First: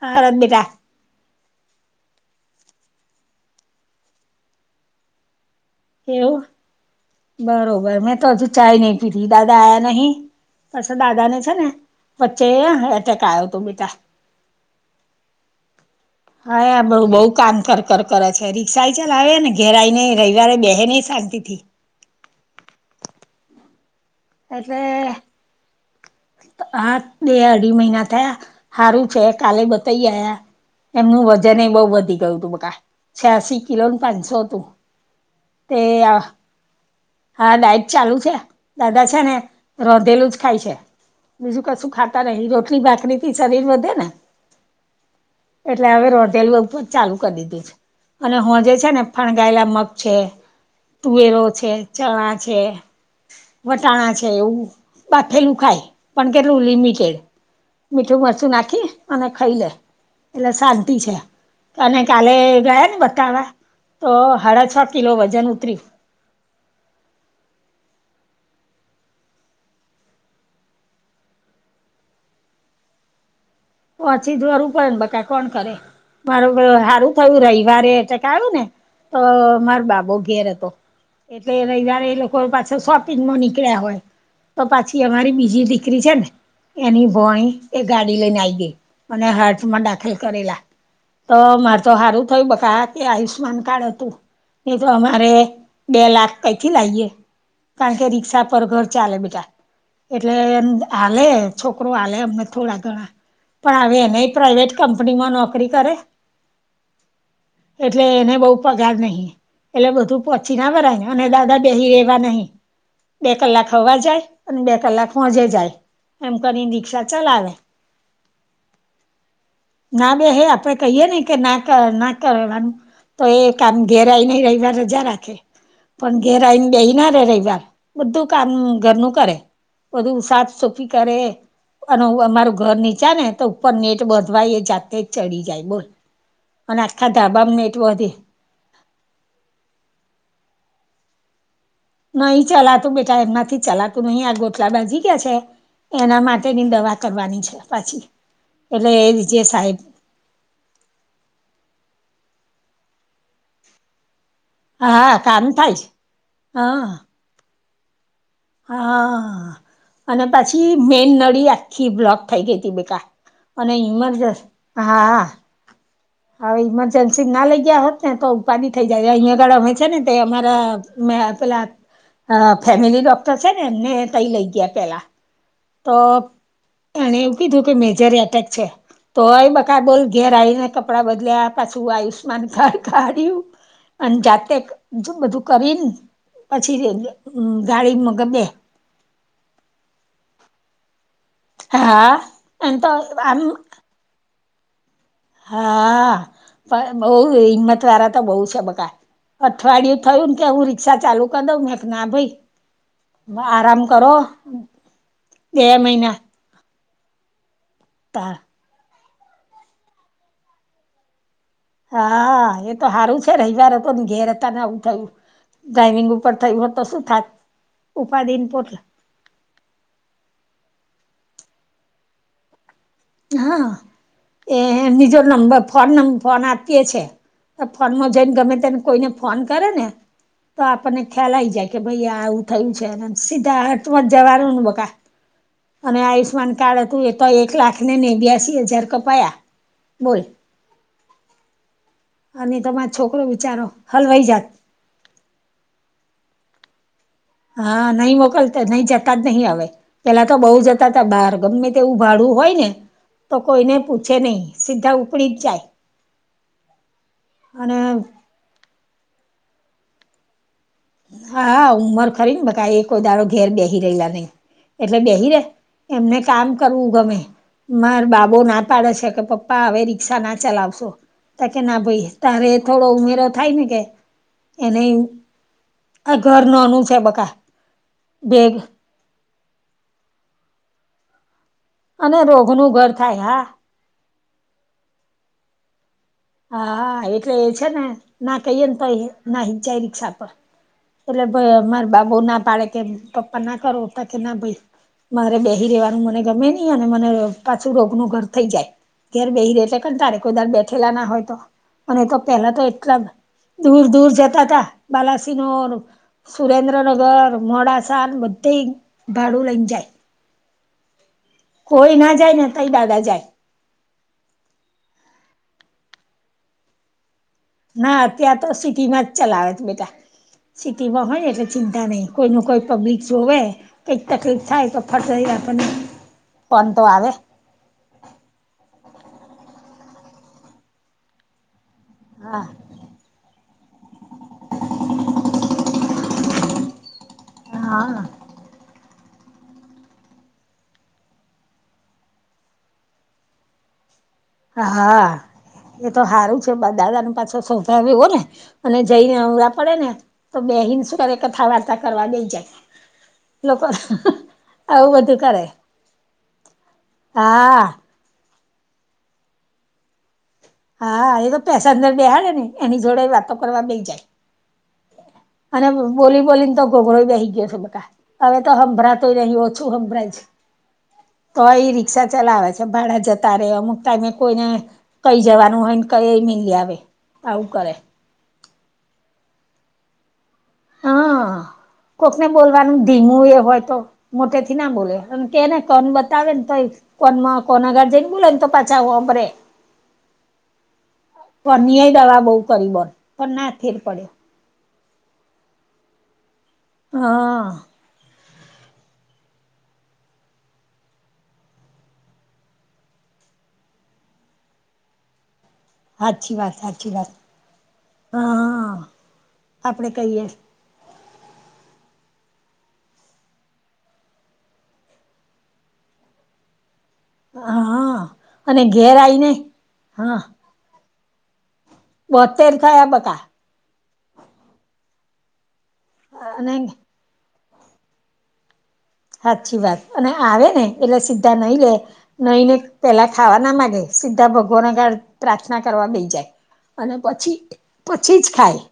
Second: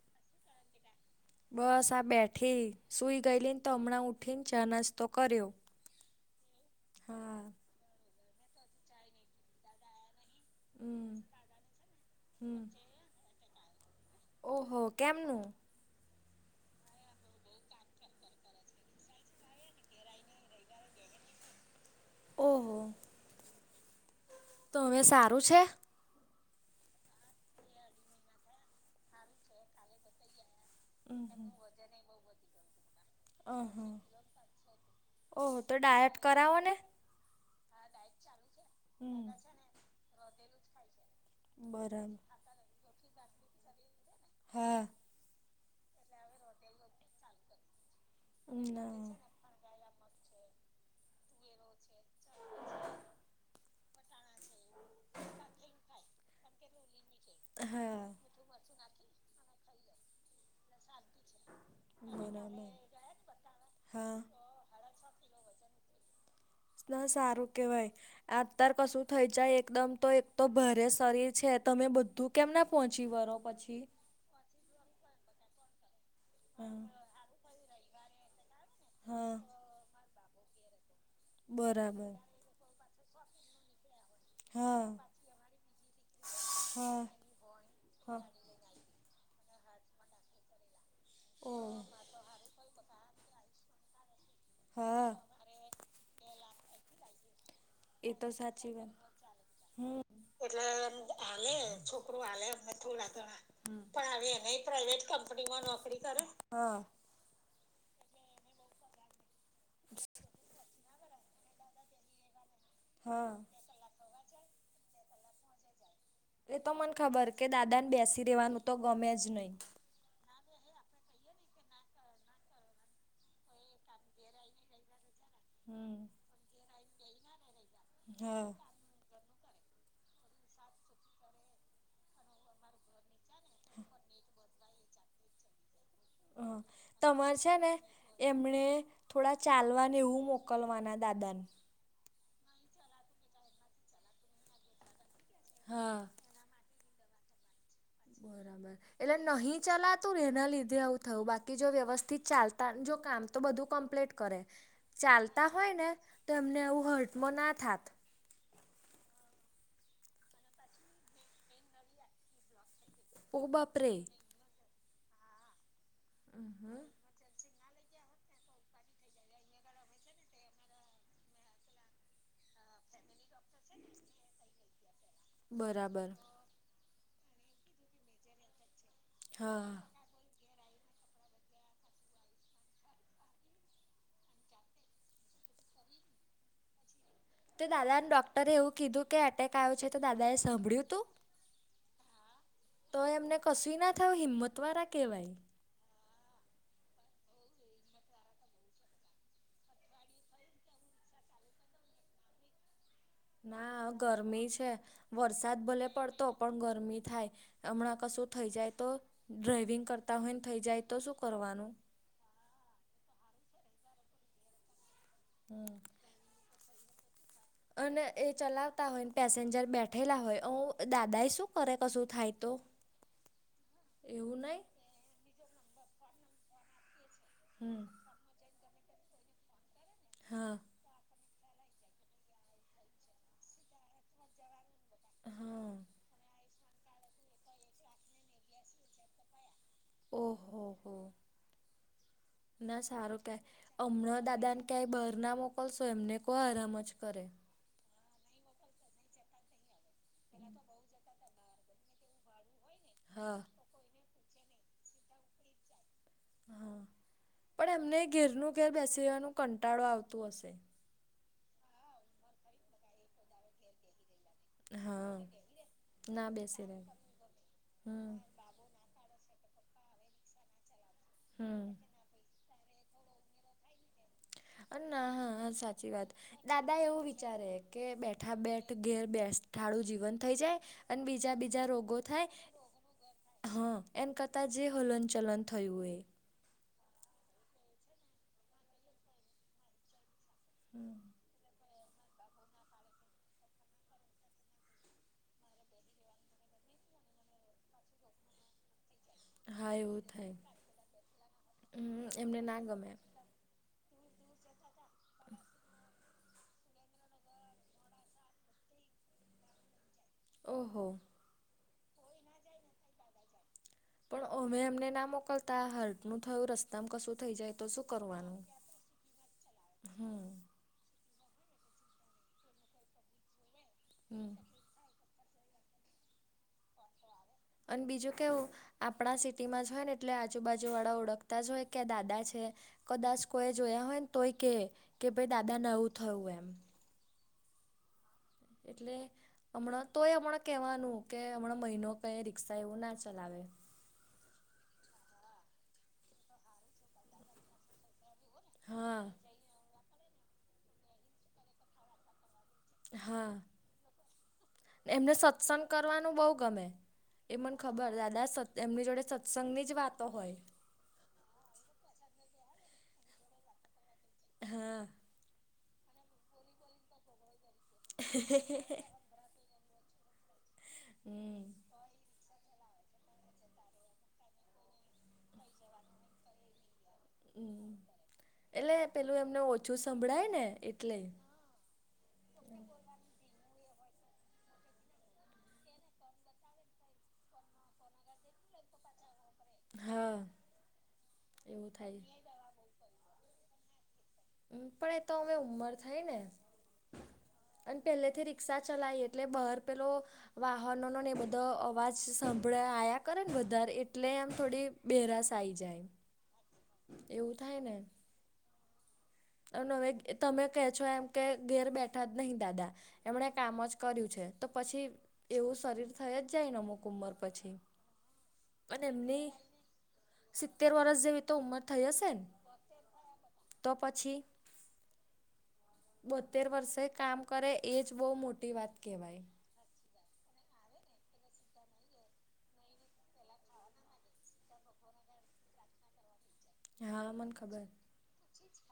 હા [unintelligible] બસ આ બેઠી સૂઈ ગયેલી ને હમણાં ઊઠીને ચા નાસતો કર્યો. એવું, હા. બરોબર મેં તો હજુ ચાય નહી પીધી દાદા આયા નહી. પછી હમ દાદા ને છે, ને વચ્ચે હમ એટેક આવ્યો હતો બેટા. ઓહો કેમનું? હા બ બહુ કામ કર કર કરે છે, રિક્ષા ચલાવે ને ઘેરાઈને રવિવારે બે શાંતિથી. ઓહો. તો એટલે હવે સારું છે? હા બે અઢી મહિના થયા સારું છે, કાલે બતાવી આવ્યા. હમ એમનું હમ વજન એ બઉુ વધી ગયું હતું બકા છયાસી કિલોનું પાંચસો તું. ઓહ! તો ડાયટ કરાવો ને? હા ડાયટ ચાલુ છે, દાદા છે હમ ને રોંધેલું જ ખાય છે. બીજું કશું બરાબર ખાતા નહીં રોટલી બાખરી થી શરીર વધે ને. હા. એટલે હવે રોટેલ ઉપ ચાલુ કરી દીધું છે, અને હું જે છે ને ના ગાયેલા મગ છે, તુવેરો છે, ચણા છે. વટાણા છે, એવું બાફેલું ખાય. પણ કેટલું લિમિટેડ, હા મીઠું મરચું નાખી અને ખાઈ લે. એટલે શાંતિ છે. અને કાલે બરાબર. ગયા ને બતાવા, તો હા સાડા છ કિલો વજન ઉતર્યું. ના સારું કેહેવાય. આતાર કશું થઈ જાય એકદમ તો એક તો ભરે શરીર છે તમે બધું કેમનાં પહોંચી વળરો પછી. ઓછી જ વારું પડે ને બક કોણ કરે. માર હા સારું થયું રવિવારે અટક આવ્યું ને, હા મારો બાબો ઘેર હતો. એટલે રવિવારે બરાબર. એ લોકો પાસે શોપિંગમાં નીકળ્યા હોય. તો હા પછી અમારી બીજી દીકરી છે ને, હા એની ભોણી એ ગાડી હા લઈને આઈ ગઈ. અને હારથમાં દાખલ કરેલા, તો મારે ઓ તો સારું થય બકાત. એ આયુષ્માન કાર્ડ હતું. નહી તો હા અમારે બે લાખ કૈથી લાઈએ? કારણ કે એ તો રિક્ષા પર સાચી ઘર વાત ચાલે બધા. હમ એટલે એમ હાલે, છોકરો હાલે અમને થોડા ઘણા. પણ હવે એનેઈ પ્રાઇવેટ કંપનીમાં નોકરી કરે હા એટલે એને બઉ પગાર નહીં. એટલે બધું પછ છી ના ભરાઈ. અને દાદા બેહી રહેવા નહીં. બે હા કલાક [unintelligible] જાય અને બે કલાક હોજે જાય. એમ એ તો કરીને મને રિક્ષા ખબર કે ચલાવે દાદાને બેસી રહેેવાનું તો ગમે જ નહીં. ના બેહે. આપણે કહીએ ને કે ના કર ના કરવાનું તો એ કામ ઘેરાઈ નહીં, રઈવાર રજા રાખે. હમ પણ ઘેર આઈન બેહી ના રહે રઈવાર. બધું હા કામ ઘરનું કરે. બધું સાફ-સુફી કરે, અને અમારું ઘર નીચા ને તો ઉપર નેટ બધલા એ જાતે જ ચડી જાય બોલ. હા અને આખા તમારે ધાબામ છે ને નેટ વધે. એમણે થોડા ચાલવા ને એવું મોકલવાના દાદાન. નહીં ચલાતું બેટા, એમનાથી ચલાતું નહીં, આ ગોટલા બાજી ગયા છે હા એના માટેની દવા કરવાની છે. પાછી બરાબર. એટલે એ જે નહીં સાહેબ ચલાત તું એના લીધે આવું થયું. બાકી જો વ્યવસ્થિત ચાલતાન, જો કામ તો બધું કમ્પ્લીટ કરે. હા કામ ચાલતા હોય થાય ને તો એમને એવું હા હટમ ના થાત. હા. અને પાછી મેન નળી આખી બ્લોક થઈ ગઈ તી બેકા. ઓ અને બાપરે ઈમરજસ, હા. હવે ઈમરજન્સ સી ના લઈ ગયા હોત ને તો ઉપાધી થઈ જાય. અહીયાં આગળ અમે છે ને તે અમારા મે પેલા અહ ફેમિલી ડોક્ટર છે ને એમને તઈ લઈ ગયા પહેલા. તો બરાબર એને એવું કીધું કે મેજર એટેક છે. તોઈ હા બકા બોલ ઘેર આઈને કપડાં બદલ્યા, પાછું આયુષ્માન કાર્ડ કાઢ્યું. અન જાતેક જો બધું કરીન પછી [unintelligible] તે ગાડી દાદાને મગ બે ડોક્ટરે એવું કીધું કે એટેક આવ્યો છે? તો દાદાએ સાંભળ્યું તું? હા. એમ તો તોય એમને આમ કશું ના થયું? હિંમત વાળા કેહેવાય. હા. પણ બહું હિંમત વાળા તો બહુ છે બકા. અઠવાડિયું થયું ને કે હું રિક્ષા ચાલુ કરી દઉં? મેં કી ના ભઈ. ના હવ ગરમી છે. વરસાદ બે ભલે મહિના પડતો પણ ગરમી થાય. હમણાં કશું તા થઈ જાય તો? ડ્રાઈવિંગ કરતા હોય ને થઈ જાય તો શું કરવાનું? હા. એ તો હારું છે રઈવાર હતોન, ઘેર હતા ને આવું થયું. હમ ડ્રાઈવિંગ ઉપર થયું હોત તો શું થાત? અને એ ઉપાધીન પોટલા. ચલાવતા હોય ને પેસેન્જર બેઠેલા હોય, ઓ દાદા એ શું કરે કશું થાય તો? હા. એવું એ નહી નિજો નંબર ફોન નં ફોન આપીએ છે. એ હમ ફોનમાં જેન ગમે તેને કોઈને ફોન કરે ને, હા તો આપ પણને ખ્યાલ આવી જાય કે ભઈ આ આવું થયું છે. અને સીધા અર્થમાં જવાનુંન બકા. હા અને આયુષ્માન કાર્ડ હતું એ તો એક લાખ ને નેવ્યાંસી હજાર કપાયા. બોલ ઓહો-હો-હો! અને ના તમારો સારું છોકરો કે. બિચારો હમણાં હલવાઈ જાત દાદાને ક્યાંય બહર ના મોકલશો, એમને કહો આરામ જ કરે. હા. નહીં મોકલતા, નહીં જતા જ નહીં હવે. પહેલા તો બહુ જતા તા બહાર. ગમે તેવું ભાડું હોય ને તો હા કોઈને પૂછે નહીં, સીધા ઉપડી જ જાય. હા પણ અને એમને ઘેરનું ઘેર બેસી રેવાનું કંટાળો આવતો હશે.? હા ઉંમર ખરી ને બધા એ કોઈ દડો ઘેર બેહી રહેલા નહી. એટલે હા બેહી રે એમને ના કામ બેસી રહે કરવું ગમે મારો હમ બાબો ના પાડે છે કે પપ્પા હવે રીક્ષા ના ચલાવશો તો કે હમ ના ભાઈ તારે થોડો ઉમેરો થાય ને કે એને અને ના હા સાચી વાત આ ઘર દાદા નોનું છે એવું બકા વિચારે કે બેઠા ભેગ બેઠ ઘેર બેઠાળું જીવન થઈ જાય અને બીજા બીજા રોગ ગો અને રોગનું ઘર થાય હા એમ કરતા જે હલન ચલન થયું એ. હા એટલે એ છે ને ના કહીએ ને તો ના હિંચાઈ રિક્ષા પર.. એટલે ભાઈ અમારે બાબુ ના પાડે કે પપ્પા ના કરો હતા કે ના ભાઈ મારે બેહી રહેેવાનું મને ગમે નહી અને મને પાછું રોગ નું ઘર થઈ જાય. ઘેર બેસી રે હા એટલે એવું કંટાળે થાય કોઈ દાડે બેઠા ના હોય તો અને હમ એમને પેલા ના તો ગમે એટલા દૂર દૂર જતા તા બાલાસીનોર સુરેન્દ્રનગર, મોડાસા બધે ભાડું લઇ જાય. ઓહો! કોઈ ના જાય ને તઈ દાદા જાય. પણ અમે એમને ના મોકલતા હારુ નું થયું રસ્તામાં કશું થઈ જાય. તો શું ના કરવાનું અત્યારે તો સિટીમાં જ ચલાવે છે બેટા. હમ સિટીમાં હોય એટલે ચિંતા નહી કોઈ ને કોઈ પબ્લિક જેવુ કંઈક હમ તકલીફ થાય તો ફટ દઈને આ પણે ફોનતો આવે. અને બીજું કેવું આપણા સિટીમાં જ હોય ને એટલે આજુબાજુ વાળા ઓળખતા જ હોય કે દાદા છે. હા કદાચ કોઈએ જોયા હોય ને તોય કહે કે ભાઈ દાદા નવું થયું એમ. હા એટલે, હમણાં તોય હમણાં કેહેવાનું કે હમણાં મહિનો કઈ રિક્ષા એવું ના ચલાવે. હા એ તો સારું છે દાદાને પાછો સ્વભાવ એવો ને? અને હા જઈને અવરા પડે ને તો બેહીન સુ કરે કથા વાર્તા કરવા બેસી જાય. હા લો બસ, એમને સત્સંગ કરવાનું બહુ ગમે એ મને હા ખબર દાદા સતસં એમની જોડે સત્સંગની જ વાતો હોય. હા એ તો પેસેન્જર બેહાડે ને એની જોડે વાતો કરવા બેઈ જાય. હા અને બોલી બોલીને તો ગોઘરો બેહી ગયો છે બકા હવે તો હંભરા તો નહી ઓછું સંભળાય છે. હમ તોય રી રિક્ષા ચલાવે છે ભાડા જતા રહે અમુક ટાઈમે કોઈને કઈ જવાનું હોય ને કઈ મેલી આવે. આવું હમ કરે એટલે પેલું એમને ઓછું સંભળાય ને એટલે, હા કોકને બોલવાનું ધીમું એ હોય તો મોટે થી ના બોલે અને કેને કોન બતાવે ને તોય કોન કોનાગાર્જન બોલે ને તો પાછાે [unintelligible] હા [inaudible] એવું થાય દવા બવ કરી બન પણ ના ફેર પડ્યો. મ પણ એ તો અમે ઉંમર થાય ને? હા અને પહેલેથી રિક્ષા ચલાવી એટલે બહાર પેલો વાહનો નો ને એ બધો અવાજ સાંભળાયા કરે ને બારે એટલે આમ થોડી બેરાશ આઇ જાય. હાચી વાત હાચી વાત, એવું થાય ને હંમમ. અને ઍ તમે કહે છો એમ કે ઘેર બેઠા જ નહી દાદા, એમને કામ જ કર્યું છે તો પછી એવું શરીર થઈ જ જાયને અમુક ઉંમર પર પછી, હા અને ઘેર મેં આઈને હા સિત્તેર વર્ષ જેવી તો ઉંમર થઈ હશે ને? બોતેર થયા બકા તો પછી, બોતેર અને વર્ષે કામ કરે એ જ બહુ મોટી વાત કહેવાય. સાચી વાત અને આવે ને એટલે સીધા નાહી લે. નાહીને પેલા ખાવા ના માંડે સીધા ભગવાન આગળ પ્રાર્થના કરવા બેસી જાય. અને હા મને પછી ખબર પછી જ ખાય,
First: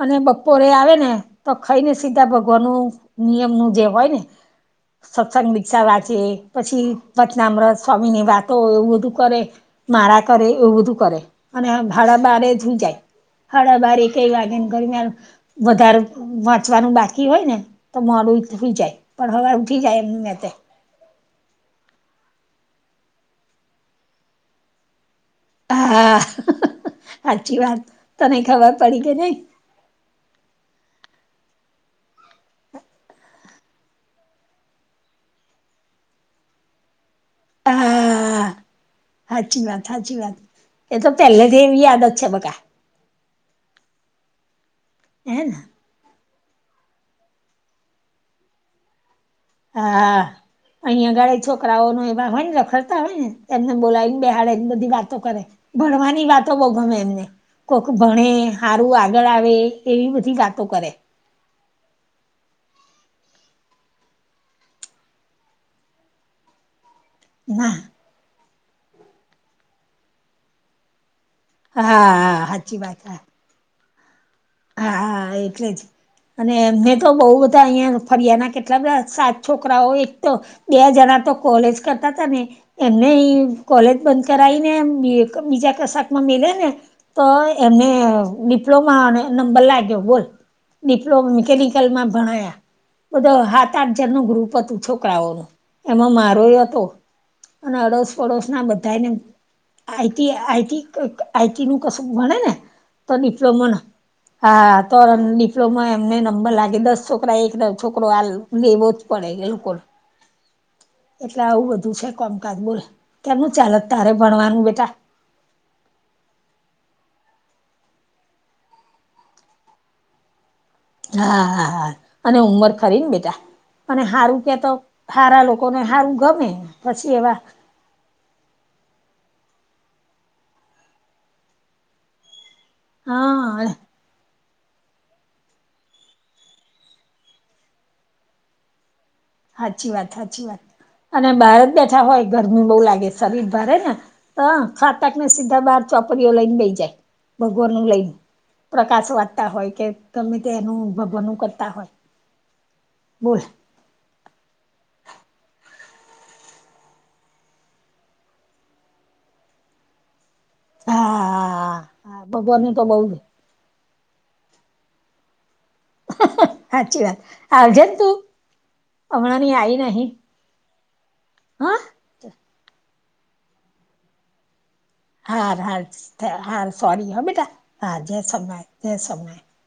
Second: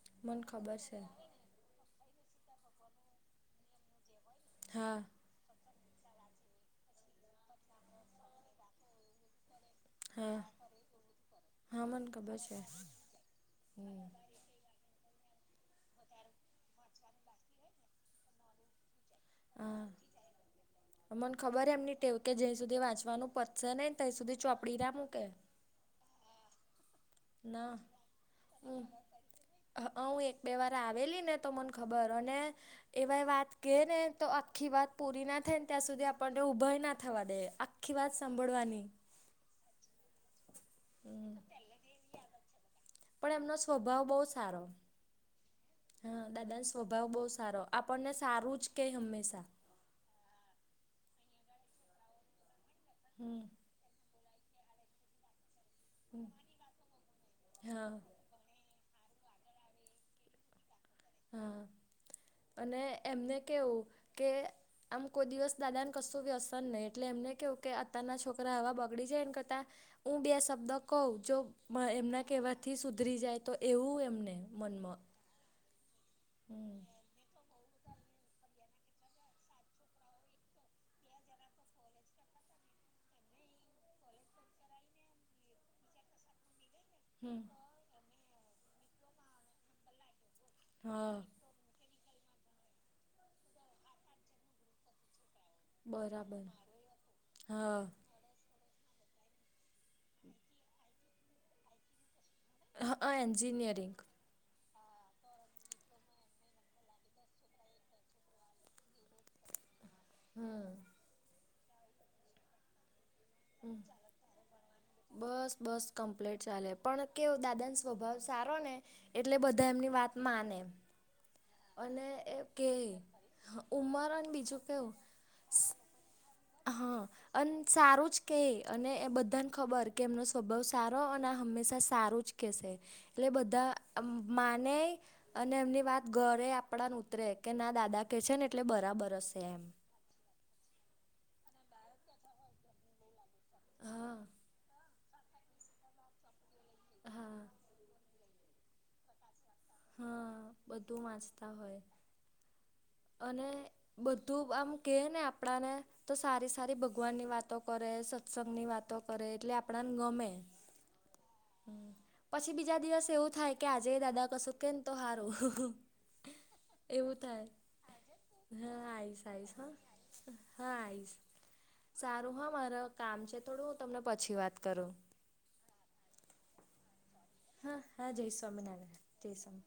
અને મને બપોરે ખબર આવે છે ને તો ખાઈને સીધા ભગવાનું નિયમનું જે હોય ને. હા. સત્સંગ દિક્ષા વાંચે પછી ભચનામ્રત સ્વામી ની વાતો એવું બધું કરે. માળા હા કરે એવું બધું કરે, અને હા મને સાડા ખબર બારે છે સુઇ જાય. હાડા બાર હમ એકેય વાગે વધારે વાંચવાનું બાકી હોય ને તો મોડું થઈ જાય. હવે ઉઠી હા. જાય એમની મેં તે. મને ખબર એમની ટેવ કે જ્યાં સુધી વાચવાનું પતસે ત્યાં સુધી ચોપડી ના મૂકે. હા સાચી ના વાત, તને ખબર પડી કે નઈ. હંઅ હું એક બે વાર આવેલી ને તો મને ખબર અને એવા વાત કહે ને તો આખી વાત પૂરી ના થાય ને ત્યાં સુધી આપણને ઊભા ના થવા દે. આખી વાત હા સાંભળવાની. સાચી વાત સાચી વાત, એ તો હમ પહેલેથી જ એવી આદત છેં બકા. પણ એમનો સ્વભાવ બહુ સારો. એન. હા દાદા સ્વભાવ બહુ સારો આપણને સારું જ કે હંમેશા. હા, અહીંયાગળ છોકરાઓ ન એ હોય ને રખડતા હોય ને હમ એમને બોલાવી બેહાડે એ બધી વાતો કરે, હમ ભણવાની વાતો બવ ગમે એને કોક હા ભણે. સારું આગળ આવે એવી બધી વાતો કરે. હા અને એમને કેવું કે આમ કોઈ દિવસ દાદાને કશું ભી અસર નહી એટલે એમને કેવ કે ના અત્યારના છોકરા એવા બગડી જાય એને કરતા, હું બે શબ્દ કવ જો હા એમના હા કહેવાથી સાચી વાત સુધરી હા જાય તો એવું એમને. મનમાં હા એટલે જ, અને હમ એમને તો બહ બધા અહિયા ફરિયાદ કેટલા બધાં સાત છોકરાઓ એક તો, બે જણા તો કોલેજ કરતા હતા ને. એમને કોલેજ બંધ કરાવીને બીજા કશાકમાં મેલે ને. તો હમ એમને ડિપ્લોમાને નંબર લાગ્યો બોલ, હા ડિપ્લોમા મિકેનિકલ માં ભણયા, બધા સાત આઠ જણ નું ગ્રુપ હતું છોકરાઓ. એમાં બરાબર મારોય હતો, અને હા અડસ પડોશ ના બધાને આઈટી આઈટી આઈટી નું કશું ભણે ને. [unintelligible] એન્જિનિયરિંગ હા તોર ડિપ્લોમા એમને નંબર લાગે દસ છોકરા એક છોકરો આલ લેવોજ પડે એ લોકોન, હમ એટલે આવું બધું છે કોમકાજ બોલ. કેમનું ચાલે છ તારે ભણવાનું બેટા? બસ-બસ કમ્પ્લેટ ચાલે. પણ કેવું દાદાનો સ્વભાવ સારો ને એટલે બધા એમની વાત માને એમ. હા. હા, હા. અને ઉંમર ખરીન બેટા. અને ઉંમર હારું બીજું કેતો કેવું હારા લોકોને હારું ગમે. હા. પછી એવા અન સારું જ કેઈ. અને એ બધાન ખબર કે એમનો સ્વભાવ સારો અને હંમેશા સારું જ કહેશે. એટલે બધા હા આમ માનેઈ અને એમની વાત ગળે આપણાન ઉતરે કે, ના દાદા કેસે ને એટલે બરાબર હશ હાચી વાત-હાચી વાત. અને બહાર જ બેઠા હોય, ગરમી બહુ લાગે, શરીર બળેને હા તો [unintelligible] ને સીધા બહાર ચોપડીઓ લઈન બેઈ જાય. હા ભગવાનનું લઈન. પ્રકાશ વાંચતા હોય કે ગમે હા તે એનું બધું ભગવાનનું વાંચતા કરતા હોય. બોલ અને બધું આમ કેએને આપણાને તો સારી-સારી ભગવાનની વાતો કરે, સત્સંગની વાતો કરે એટલે આપણાને ગમે. હા હમ્મ. હા પછી ભગવાનનું બીજા તો બઉ દિવસ એવું થાય કે આજે દાદા કશું કેનને તો હારુ. હાચી વાત. આવજેન તું. હા હમણાં આઈશ-આઈશ ની હો, આવી નહી હા આઈશ. હા. સારું હા માર કામ છે થોડું. હું તમને પછી વાત કરું. હાર-હાર-હાર સોરી હ બેટા. હા હાર હા જય સોનાથ-જય સ્વામિનારાયણ જય સોમનાથ. સ્વામી